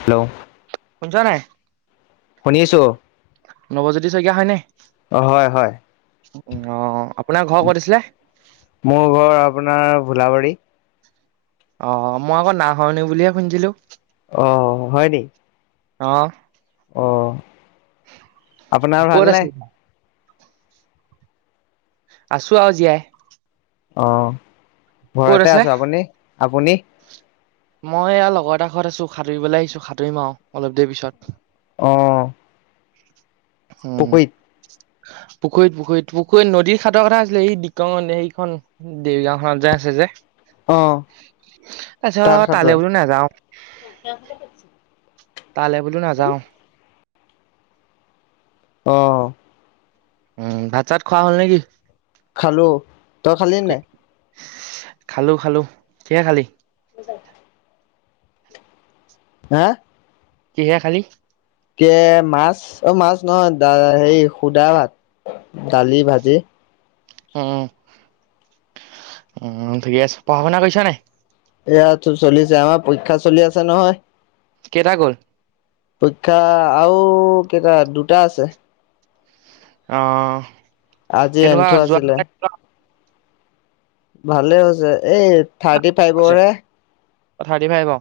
Hello? শুনিছ নাই? শুনিছো নৱজ্যোতি শইকীয়া হয়নে? অ হয় হয় উম, অঁ। আপ মোৰ ঘৰ আপোনাৰ ভোলাবাৰী। অ', মই আকৌ নাহৰনি বুলিহে শুনিছিলো। অ', হয় নি? অহ। অঁ। আপোনাৰ ক'ত ভাল নে? আছে? আছো আৰু জীয়াই। অ, ক'ত ঘৰতে আছে? আছো। আপুনি, আপুনি? মই এয়া লগৰ এটা ঘৰত আছো, সাঁতুৰিবলৈ আহিছো। সাঁতুৰিম আৰু অলপ দেৰি পিছত। আহ। উম। পুখুৰীত পুখুৰীত পুখুৰীত নদীৰ খাতৰ কথা আছিলে এই সেইখন দেউৰগাওঁখনত যে আছে যে। অ তাৰ তাত পিছত সাঁতোৰা তালৈ বলো নাযাওঁ। তালে বোলো নাযাওঁ। আহ। উম, ভাত চাত খোৱা হ'ল নেকি? খালো, তই খালি নাই? খালো, খালো। কিহে খালি? [unintelligible] হে? কিহে খালি? এ মাছ। অ', মাছ নহয়, হেৰি সুদা ভাত। ডালি ভাজি। উ, উম, ঠিকে আছে, পঢ়া শুনা কৰিছা নাই? এয়া চো চলিছে আমাৰ পৰীক্ষা চলি আছে নহয়। কেইটা গ'ল? পৰীক্ষা আৰু কেইটা দুটা আছে। অ' আজি কেনেকুৱা এন্ঠু আছিলে যোৱবিলাক ভালে হৈছে এই থাৰ্টি ফাইভৰ হে অ' থাৰ্টি ফাইভ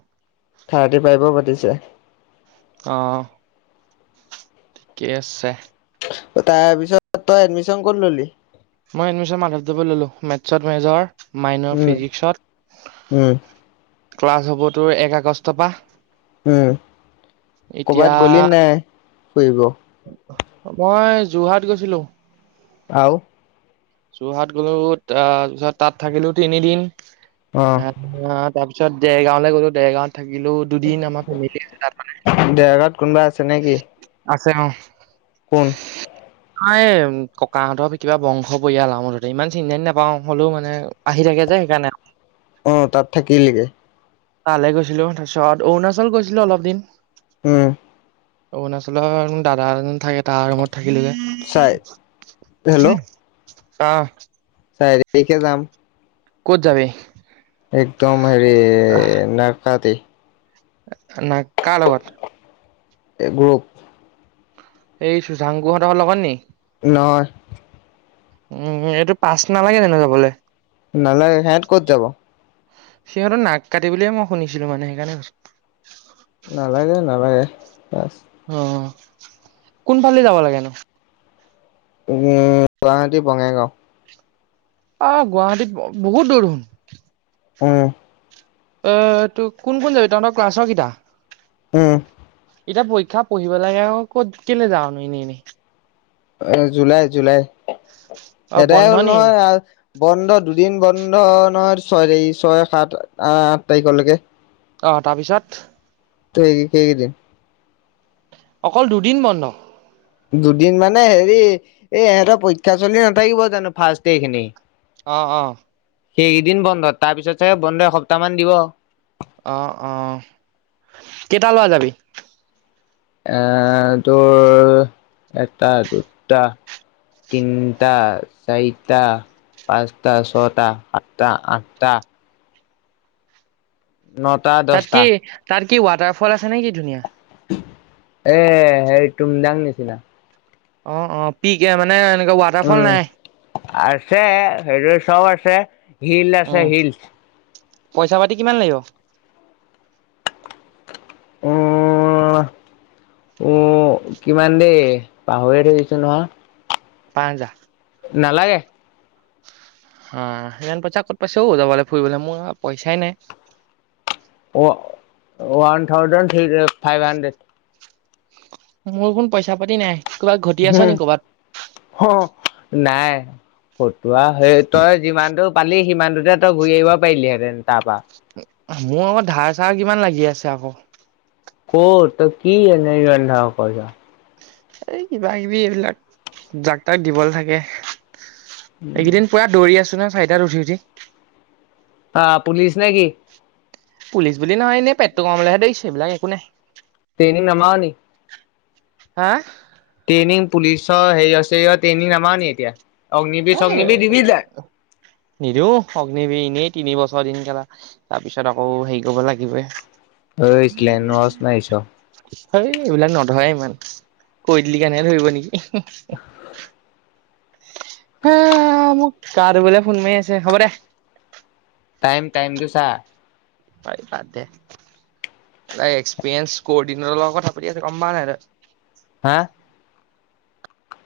থাৰ্টি ফাইভৰ পাতিছে। অ' ঠিকেই আছে। তাৰ পিছত তই এডমিশ্যন ক'ত ললি? মই এডমিশ্যন মাধৱদৱত ললো মেথছত মেজৰ। মাইনৰ উম, উম, ফিজিক্সত ক্লাছ হবতো এক আগষ্টৰ পৰা। উম, এতিয়া কৰ'বাত গ'লে নাই ফুৰিব? মই যোৰহাট গৈছিলো। আহও যোৰহাট গলোঁ ত পিছত তাত থাকিলো তিনিদিন অ', আহ তাৰপিছ তাৰিছত দেৰগাঁৱলৈ গ'লো দেৰগাঁৱত থাকিলো দুদিন আমাৰ ফেমিলি আছে তাত মানে তেনেকি আছে, অ'। কোন? ন, ককাহঁতৰ কিবা বংশ পৰিয়ালা মুঠতে ইমান চিন্তি নাপাওঁ হ'লেও মানে আহি থাকে যে সেইকাৰণে। অ' তাত থাকিলি গে তালৈ গৈছিলো তাৰপিছত অৰুণাচল গৈছিলো অলপ দিন। উম। অৰুণাচলৰ দাদা এজন থাকে তাৰ ৰুমত থাকিলোগে চাই হেল্ল' আহ চাৰি তাৰিখে যাম। ক'ত যাবি। একদম হেৰি নাৰকাতি। নাই কাৰ লগত। এই গ্ৰুপ। এই চুচাংকুহঁতৰ লগত নিকি। নহয়। উম এইটো পাচ নালাগে ন নহলে যাবলৈ। নালাগে সিহঁত ক'ত যাব? সিহঁতো নাক কাটি বুলিয়ে মই শুনিছিলো মানে সেইকাৰণে কৈছো। নালাগে নালাগে। অ' কোনফালে যাব লাগে নো? উম গুৱাহাটী বঙাইগাঁও। অ' গুৱাহাটীত বহুত দূৰ দেখোন। উম। অ' তো কোন কোন যাবি তহঁতৰ ক্লাছৰ কেইটা উম। এতিয়া পৰীক্ষা পঢ়িব লাগে ক'ত কেলে যাৱনো এনেই এনেই। অ' জুলাই জুলাই অ আদায় বন্ধ হ'ল নি নহয় আহ। বন্ধ দুদিন বন্ধ নহয়, ছয় তাৰিখ ছয়, সাত, আ আঠ তাৰিখলৈকে। অ' তাৰপিছত। সেই কেইদিন। অকল দুদিন বন্ধ। দুদিন মানে হেৰি এই ইহঁতৰ পৰীক্ষা চলি নাথাকিব জানো ফাৰ্ষ্ট ইয়েৰ খিনি। অ' অ'। সেইকেইদিন বন্ধ তাৰ পিছত ছাগে বন্ধ এসপ্তাহ মান দিব। অ' অ' কেইটা ল'ৰা যাবি? এ, তোৰ এটা দুটা তিনটা, চাৰিটা পাঁচটা, ছয়টা, সাতটা, আঠটা নটা তাত দহটা। কি তাত কি ৱাটাৰ ফল আছে নে কি ধুনীয়া? এ হেৰি তুমজাং নিচিনা। অ' অ' পিকে মানে এনেকুৱা ৱাটাৰফল উম নাই। আছে হেৰি চব আছে হিল আছে উম হিলচ। পইচা পাতি কিমান লাগিব? উম উম কিমান দেই পাহৰি [unintelligible] নহয়। পাঁচ হাজাৰ? নালাগে। হা সিমান পইচা ক'ত পাইছও যাবলে ফুৰিবলে মোৰ পইচাই নাই। One thousand [unintelligible] five hundred. মোৰ কোন পইচা পাতি নাই কবাত ঘটি আছ ন কবাত? নাই। ফতুৱা সেই তই যিমানটো পালি সিমানটোতে তই ঘূৰি আহিব পাৰিলিহেঁতেন তাৰপৰা। মোৰ আগত ধাৰ চাৰ কিমান লাগি আছে আকৌ। ক'ত ত কি এনেই ৰন্ধা পইচা। এই কিবা কিবি এইবিলাক, জাক তাক দিবলৈ থাকে। এইকেইদিন পুৱা দৌৰি আছো ন চাইিদাত উঠি উঠি। আহ পুলিচ নে কি? পুলিচ বুলি নহয় এনে পেট্ৰ কমলেহে দেৰিছে এইবিলাক একো নাই। ি নম নেকি? হা? ্ৰেই পুলিচৰ হেৰি আছে ট্ৰেইনিং নামা ন নি এতিয়া? অগ্নিবীৰ অ' চগ্নিবীৰ দিবি নাই নিদ অগ্নিব নী তিনি বছৰ দিন খেলা তাৰ পিছত আকৌ হেৰি কৰিব লাগিবে। স এইবিলাক ন নয় ইমান কৈ দিলি কাৰণহে ধৰিব নেকি। হা মোক কাৰ বোলে ফোন মাৰি আছে হ'ব দে। টাইম টাইমতো চাহ। [unintelligible] এক্সৰিেঞ্চ কৰ্টৰ লগত কথা পাতি আছে গম পা নাই তই হা